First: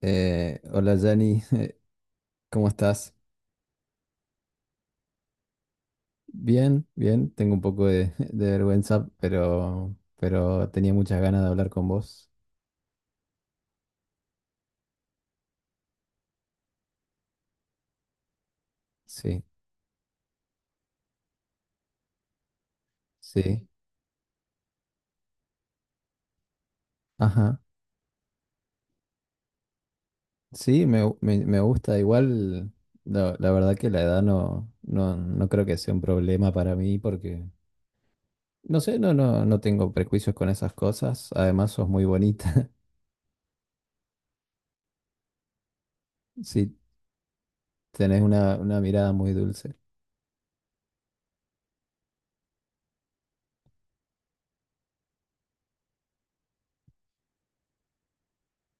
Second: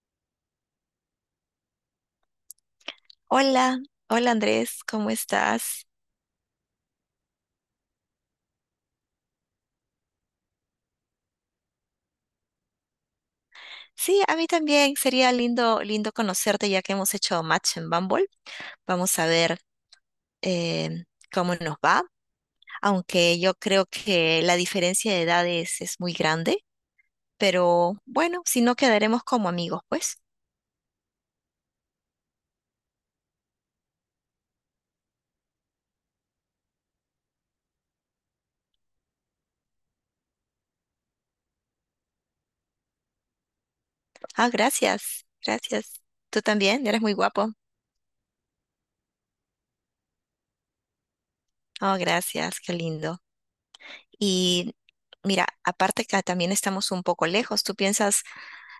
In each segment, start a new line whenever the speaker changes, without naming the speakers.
Hola Jani, ¿cómo estás?
Hola, hola Andrés, ¿cómo estás?
Bien, bien, tengo un poco de, de vergüenza, pero tenía muchas ganas de hablar con vos.
Sí, a mí también sería lindo, lindo conocerte ya que hemos hecho match en Bumble. Vamos a
Sí,
ver, eh, cómo nos va, aunque yo
sí,
creo que la diferencia de edades es muy grande,
ajá.
pero bueno, si no quedaremos como amigos, pues.
Sí, me gusta, igual la verdad que la edad no creo que sea un problema para mí porque, no sé, no tengo prejuicios con esas cosas. Además, sos muy bonita,
Ah, gracias, gracias. Tú
sí,
también, eres muy guapo.
tenés una mirada muy dulce.
Oh, gracias, qué lindo. Y mira, aparte que también estamos un poco lejos, ¿tú piensas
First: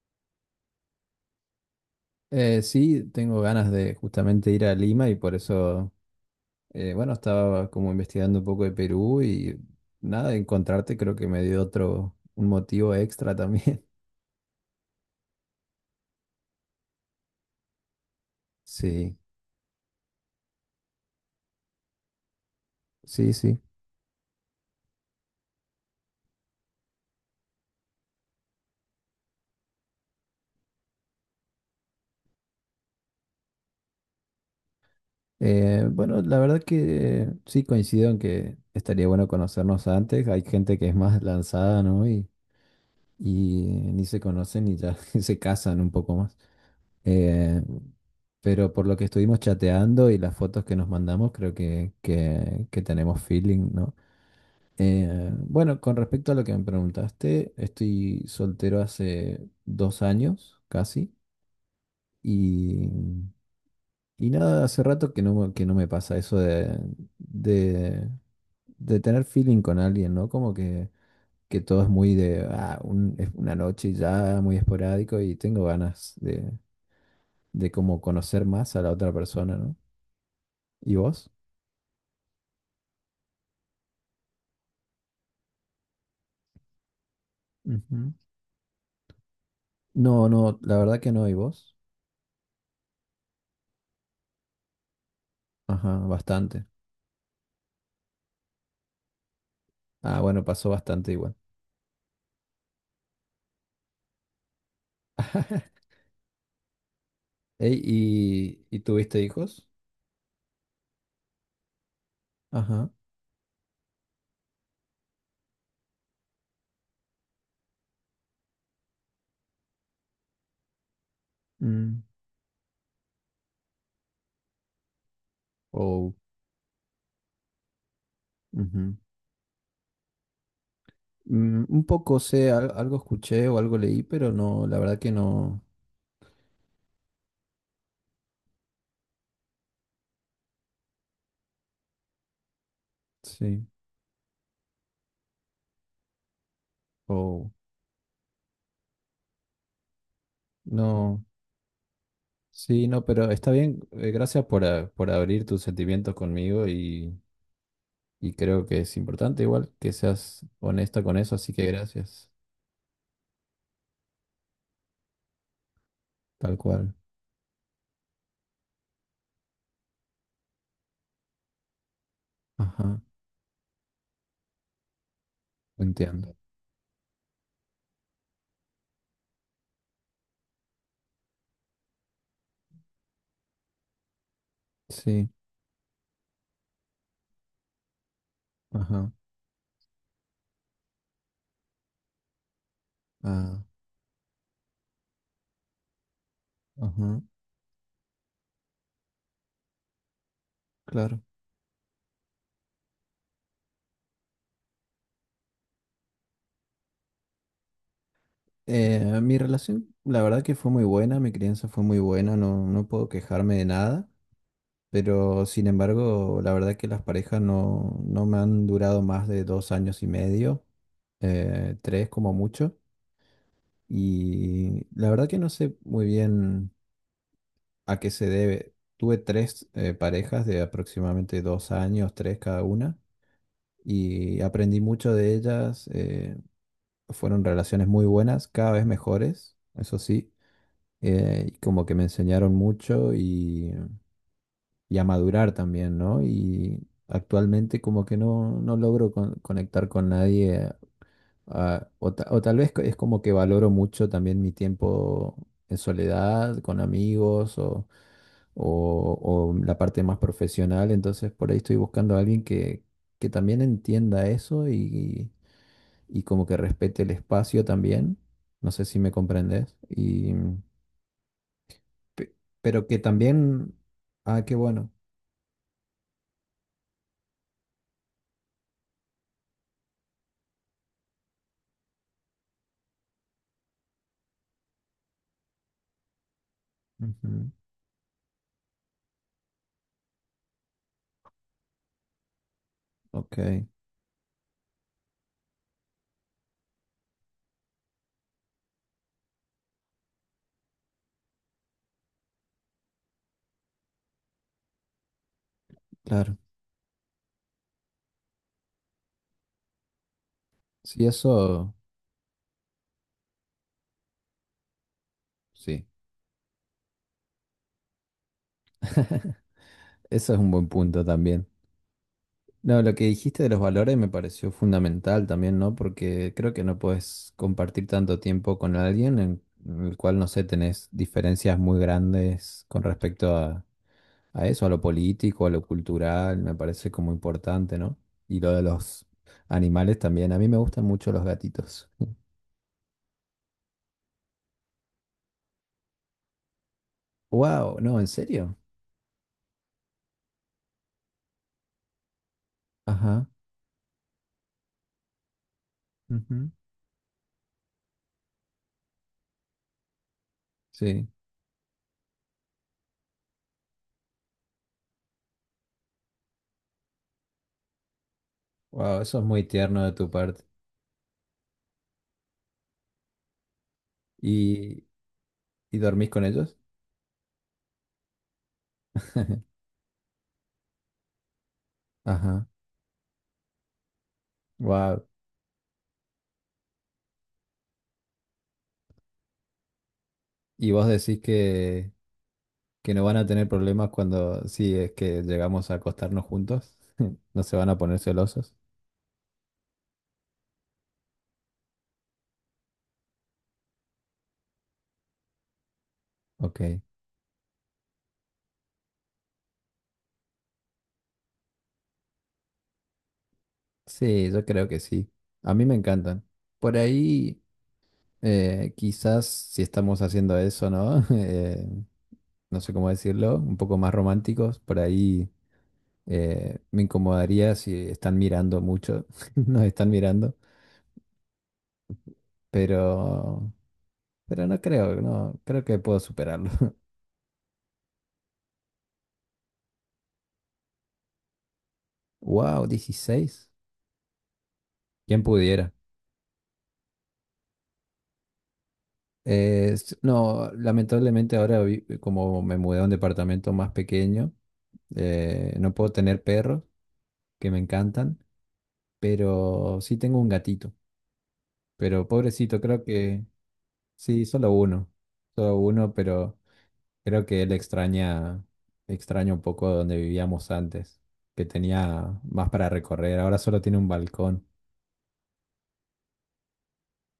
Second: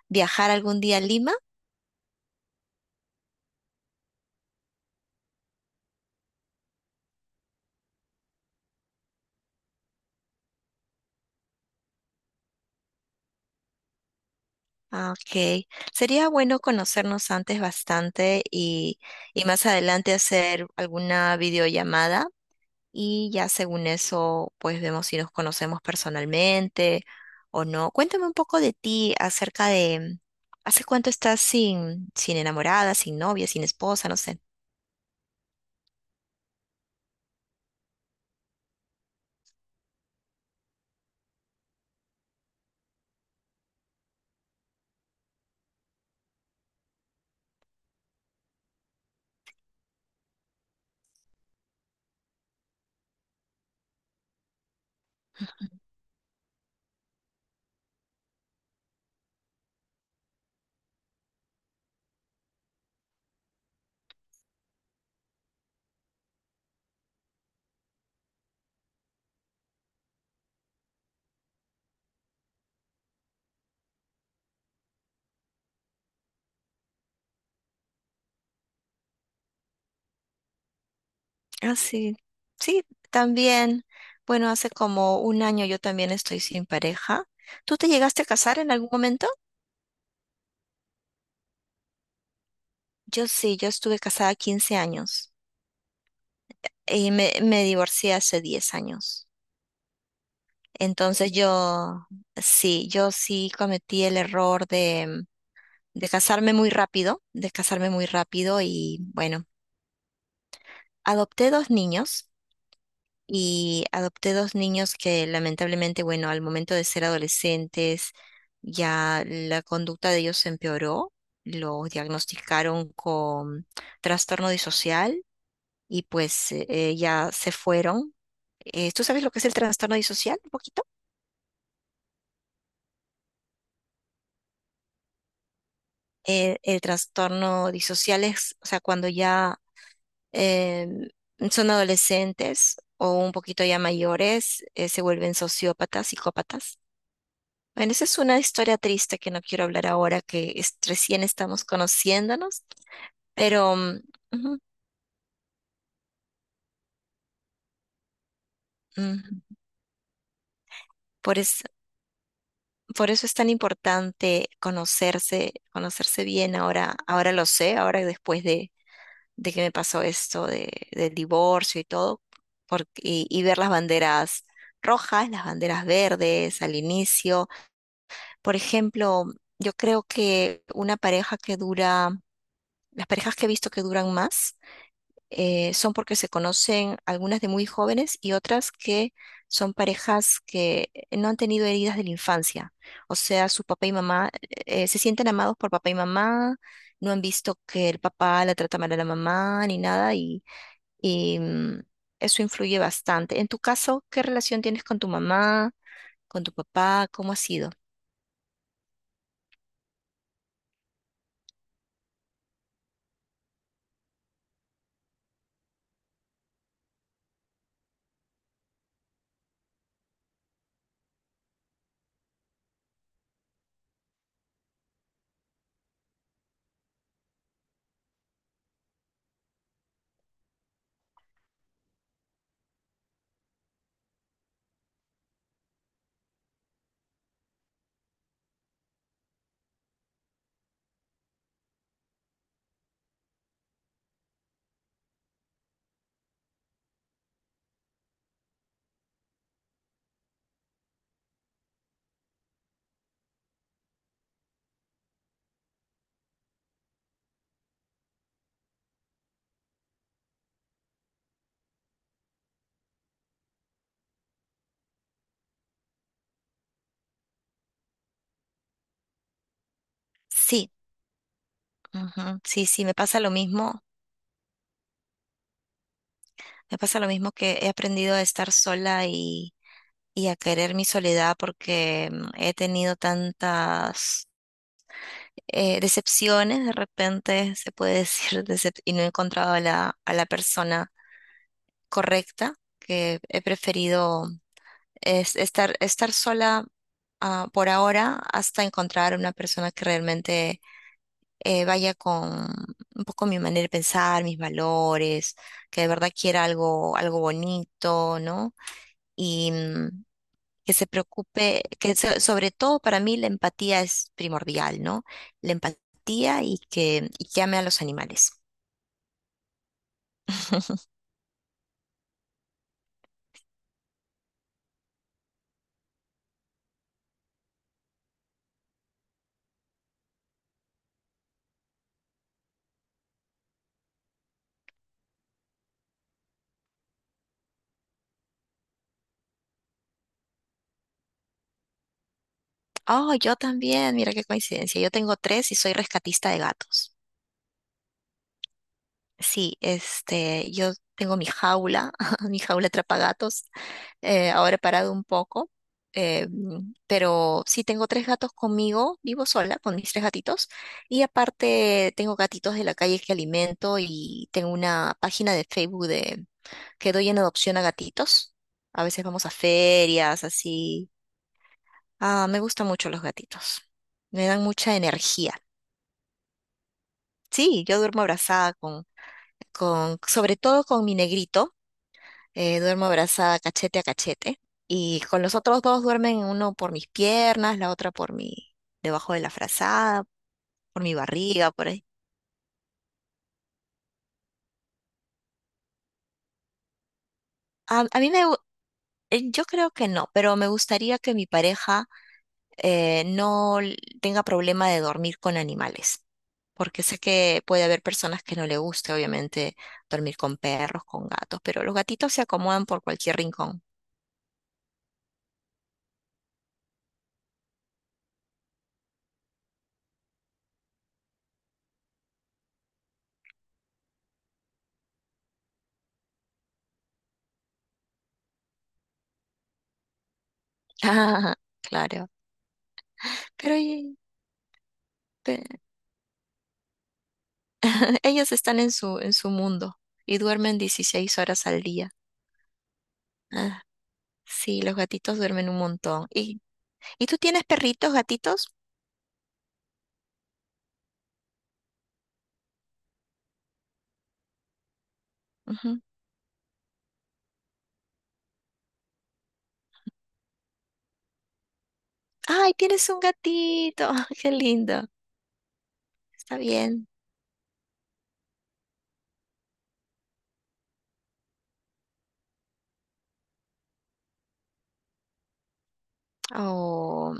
viajar algún día a Lima?
Sí, tengo ganas de justamente ir a Lima y por eso... Bueno, estaba como investigando un poco de Perú y nada, de encontrarte creo que me dio otro, un motivo extra también.
Ah, ok, sería bueno conocernos antes bastante y,
Sí,
y más adelante hacer alguna videollamada y
sí,
ya
sí.
según eso pues vemos si nos conocemos personalmente o no. Cuéntame un poco de ti, acerca de ¿hace cuánto estás sin enamorada, sin novia, sin esposa? No sé.
Bueno, la verdad que sí coincido en que estaría bueno conocernos antes. Hay gente que es más lanzada, ¿no? Y ni se conocen y ya se casan un poco más. Eh, pero por lo que estuvimos chateando y las fotos que nos mandamos, creo que tenemos feeling, ¿no? Bueno, con respecto a lo que me preguntaste, estoy soltero hace 2 años casi y, y nada, hace rato que que no me pasa eso de, de, de tener feeling con alguien, ¿no? Como que todo es muy de, es una noche y ya, muy esporádico y tengo ganas de como conocer más a la otra persona, ¿no? ¿Y vos?
Ah, sí, sí, también. Bueno, hace como un año yo también estoy sin pareja. ¿Tú te
Ujú.
llegaste a casar en algún momento?
No, no, la verdad que no, ¿y vos?
Yo sí, yo estuve casada 15 años.
Ajá, bastante.
Y me divorcié hace 10 años.
Ah, bueno, pasó bastante
Entonces
igual.
yo, sí, yo sí cometí el error de, de casarme muy rápido, de
Ey,
casarme muy rápido
¿y
y
tuviste
bueno,
hijos?
adopté dos niños
Ajá.
adopté dos niños que lamentablemente, bueno, al momento de ser adolescentes ya la conducta de ellos se empeoró, los
Mm,
diagnosticaron con trastorno disocial y
oh,
pues ya se fueron.
ujú.
¿Tú sabes lo que es el trastorno disocial?
Mm, un poco sé, algo escuché o algo leí, pero no, la verdad que no.
El trastorno disocial es, o sea, cuando ya eh, son adolescentes o un poquito
Sí.
ya mayores, se vuelven sociópatas, psicópatas.
Oh.
Bueno, esa es una historia triste que no quiero hablar ahora, que
Mm. No.
recién estamos conociéndonos,
Sí, no, pero está
pero
bien.
mm,
Gracias
ujú,
por abrir tus sentimientos conmigo y creo que es importante
ujú.
igual que seas honesta con eso,
Por
así
es-
que gracias.
por eso es tan importante conocerse, bien.
Tal cual.
Ahora, ahora lo sé, ahora después de que me pasó esto del divorcio y todo,
Ajá.
y ver las banderas rojas, las banderas
Entiendo.
verdes al inicio. Por ejemplo, yo creo que una pareja que dura, las parejas que he visto que duran más,
Sí.
son porque se conocen algunas de muy jóvenes y otras
Ajá.
que son parejas que no han tenido heridas de la infancia. O sea,
Ah,
su papá y mamá, se sienten amados por papá y mamá, no han
ajá.
visto que el papá la trata mal a la mamá ni nada y
Claro.
y mm, eso influye bastante. En tu caso, ¿qué relación tienes con tu mamá, con tu papá? ¿Cómo ha sido?
Mi relación, la verdad que fue muy buena, mi crianza fue muy buena, no, no puedo quejarme de nada, pero sin embargo, la verdad que las parejas no me han durado más de 2 años y medio, tres como mucho, y la verdad que no sé muy bien a qué se debe. Tuve tres parejas de aproximadamente 2 años, tres cada una, y aprendí mucho de ellas. Fueron relaciones muy buenas, cada vez mejores, eso sí. Y como que me enseñaron mucho y a madurar también, ¿no? Y actualmente como que no logro conectar con nadie, o tal vez es como que valoro mucho también mi tiempo en soledad, con amigos o la parte más profesional. Entonces por ahí estoy buscando a alguien que también entienda eso y como que respete el espacio también. No sé si me comprendes. Y
Sí,
Pe-
ujú, sí, sí,
pero
me
que
pasa lo
también...
mismo.
Ah, qué bueno.
Me pasa lo mismo que he aprendido a estar sola y a querer mi soledad porque he tenido tantas decepciones, de
Ujú.
repente se puede decir, y no he encontrado a la persona correcta que
Ok,
he preferido. Es estar sola, por ahora, hasta encontrar una persona que realmente vaya con un poco mi manera de pensar, mis valores, que de verdad
claro.
quiera algo, algo bonito, ¿no? Y mm, que se
Sí,
preocupe,
eso,
que sobre todo para mí la empatía es primordial, ¿no? La
sí.
empatía y y que ame a los animales.
Eso es un buen punto también. No, lo que dijiste de los valores me pareció fundamental también, ¿no? Porque creo que no puedes compartir tanto tiempo con alguien en el cual, no sé, tenés diferencias muy grandes con respecto a eso, a lo político, a lo cultural, me parece como importante, ¿no? Y lo de los animales también. A mí me gustan mucho los gatitos.
Oh, yo también, mira qué coincidencia. Yo tengo tres y soy rescatista de gatos.
¡Wow! No, ¿en serio?
Sí, este, yo tengo mi jaula, mi jaula
Ajá.
atrapagatos, ahora he parado un poco,
Ujú.
pero sí tengo tres gatos conmigo, vivo sola con mis tres gatitos, y
Sí,
aparte tengo gatitos de la calle que alimento y tengo una página de Facebook que doy en adopción a gatitos. A
wow,
veces
eso es
vamos a
muy tierno de tu
ferias,
parte.
así. Ah, me gustan mucho los gatitos, me dan mucha
¿Y,
energía.
y dormís con ellos?
Sí, yo duermo abrazada sobre todo con mi negrito.
Ajá,
Duermo abrazada cachete a cachete.
wow.
Y con los otros dos duermen uno por mis piernas, la otra por debajo de la frazada,
¿Y
por
vos
mi
decís
barriga, por ahí.
que no van a tener problemas cuando, si es que llegamos a acostarnos juntos? ¿No se van a
A,
poner
a mí
celosos?
yo creo que no, pero me gustaría que mi pareja no tenga problema de dormir con animales,
Ok,
porque sé que puede haber personas que no le guste, obviamente, dormir con perros, con gatos, pero los gatitos se acomodan por cualquier rincón.
sí, yo creo que sí. A mí me encantan. Por ahí, quizás si estamos haciendo eso, ¿no? No sé cómo decirlo, un poco más románticos, por ahí. Me incomodaría si están mirando mucho, nos están mirando,
Ah, claro,
pero,
pero,
pero no creo, no,
pe-
creo que puedo superarlo.
ellos están en su mundo y duermen 16 horas al día.
Wow, 16.
Ah, sí, los gatitos
¿Quién
duermen un
pudiera?
montón. ¿Y tú tienes perritos, gatitos?
No, lamentablemente ahora como me mudé a un departamento más pequeño, no
Ujú.
puedo tener perros que me encantan, pero sí tengo un gatito. Pero
Ay,
pobrecito, creo
tienes un
que
gatito.
sí,
Qué
solo
lindo.
uno. Solo uno,
Está
pero
bien.
creo que él extraña, extraña un poco donde vivíamos antes, que tenía más para recorrer. Ahora solo tiene un balcón.
O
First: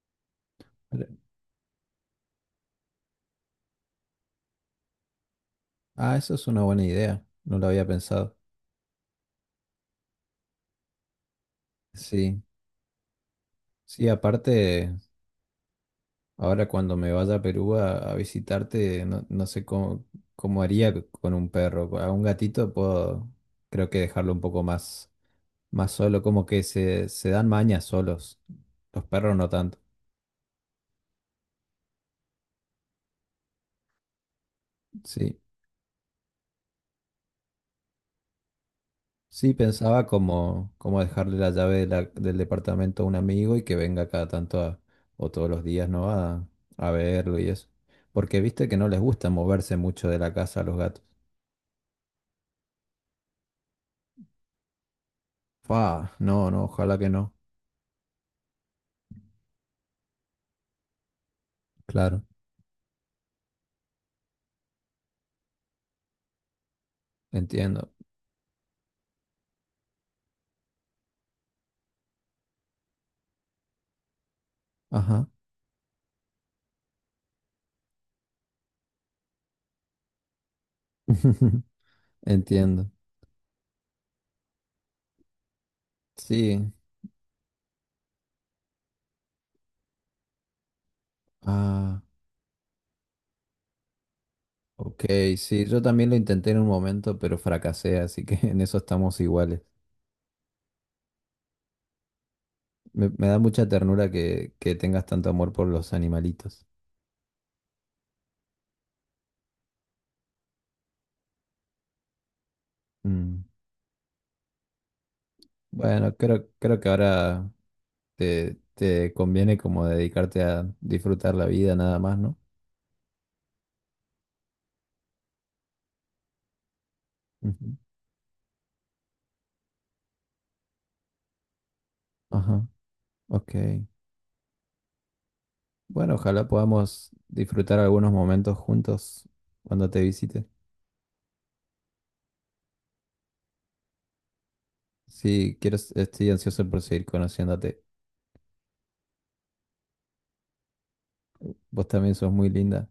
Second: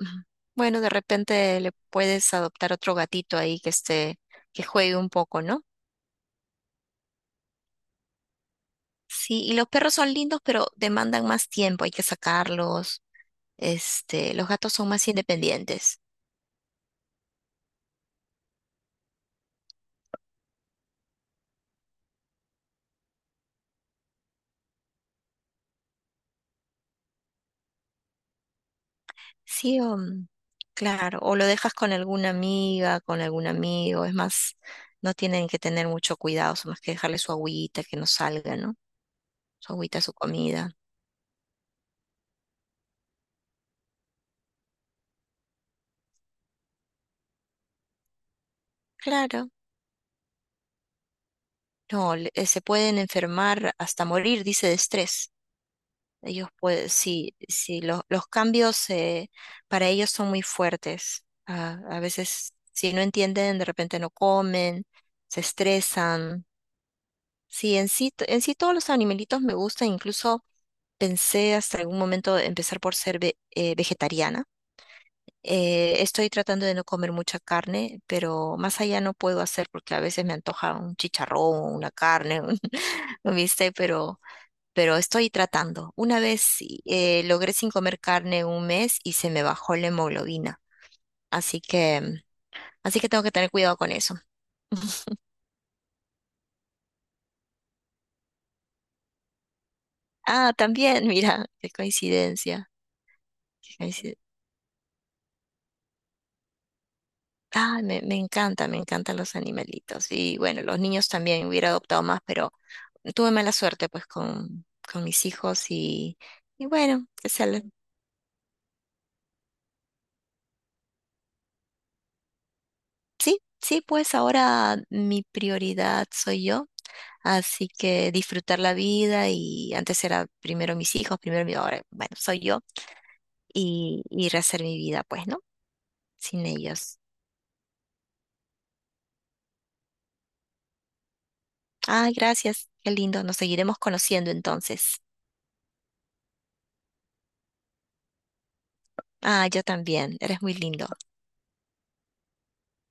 bueno, de
Re-
repente le puedes adoptar otro gatito ahí que esté, que juegue un poco, ¿no?
Eso es una buena idea. No lo había pensado.
Sí, y los perros son lindos, pero demandan más tiempo, hay que
Sí,
sacarlos.
sí,
Este, los gatos son
aparte,
más independientes.
ahora cuando me vaya a Perú a visitarte, no sé cómo, haría con un perro. A un gatito puedo, creo que dejarlo un poco más solo, como que se dan mañas solos. Los perros no tanto.
Sí, o, mm, claro, o lo dejas con alguna amiga, con algún amigo, es más, no
Sí.
tienen que tener mucho cuidado, es más que dejarle su agüita, que no salga, ¿no?
Sí,
Su agüita,
pensaba
su
como,
comida.
como dejarle la llave del departamento a un amigo y que venga cada tanto o todos los días, ¿no? A verlo y eso. Porque viste que no les gusta
Claro,
moverse mucho de la casa a los gatos.
no, se pueden enfermar hasta morir, dice, de estrés.
No,
Ellos
no,
pueden,
ojalá que no.
sí, sí, los cambios para ellos son muy fuertes. Ah, a
Claro,
veces, si no entienden, de repente no comen, se estresan. Sí, en
entiendo.
sí, en sí todos los animalitos me gustan, incluso pensé hasta algún momento empezar por ser vegetariana.
Ajá.
Estoy tratando de no comer mucha carne, pero más allá no puedo hacer porque a veces me antoja un chicharrón, una carne, un,
Entiendo.
un bistec, pero, estoy tratando. Una vez
Sí.
sí, logré sin comer carne un mes y se me bajó la hemoglobina, así
Ah,
que, así que tengo que tener cuidado con eso.
ok, sí. Yo también lo intenté en un momento, pero fracasé, así que en eso estamos iguales.
Ah, también, mira, qué coincidencia.
Me da mucha
Qué
ternura
coincidencia.
que tengas tanto amor por los animalitos.
Ay, me encantan los animalitos. Y bueno, los niños también hubiera adoptado más, pero tuve
Mm.
mala suerte pues con mis hijos
Bueno,
y,
creo,
y
creo que
bueno, o sea,
ahora te conviene como dedicarte a disfrutar la vida nada más, ¿no?
sí, sí, pues ahora mi prioridad soy yo. Así
Ujú.
que disfrutar la vida y antes era primero mis hijos, ahora, bueno, soy yo
Ajá, ok.
y rehacer mi vida, pues, ¿no?
Bueno,
Sin
ojalá
ellos.
podamos disfrutar algunos momentos juntos cuando te visite.
Ay, gracias, qué lindo. Nos seguiremos conociendo entonces.
Sí, quiero, estoy ansioso por seguir conociéndote.
Ah, yo también. Eres muy lindo.
Vos también sos muy linda.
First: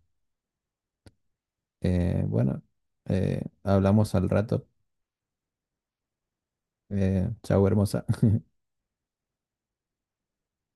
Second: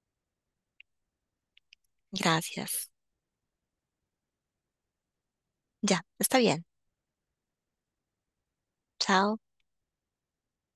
Bueno,
Gracias.
hablamos al rato.
Ya, está bien.
Chau, hermosa.
Chao.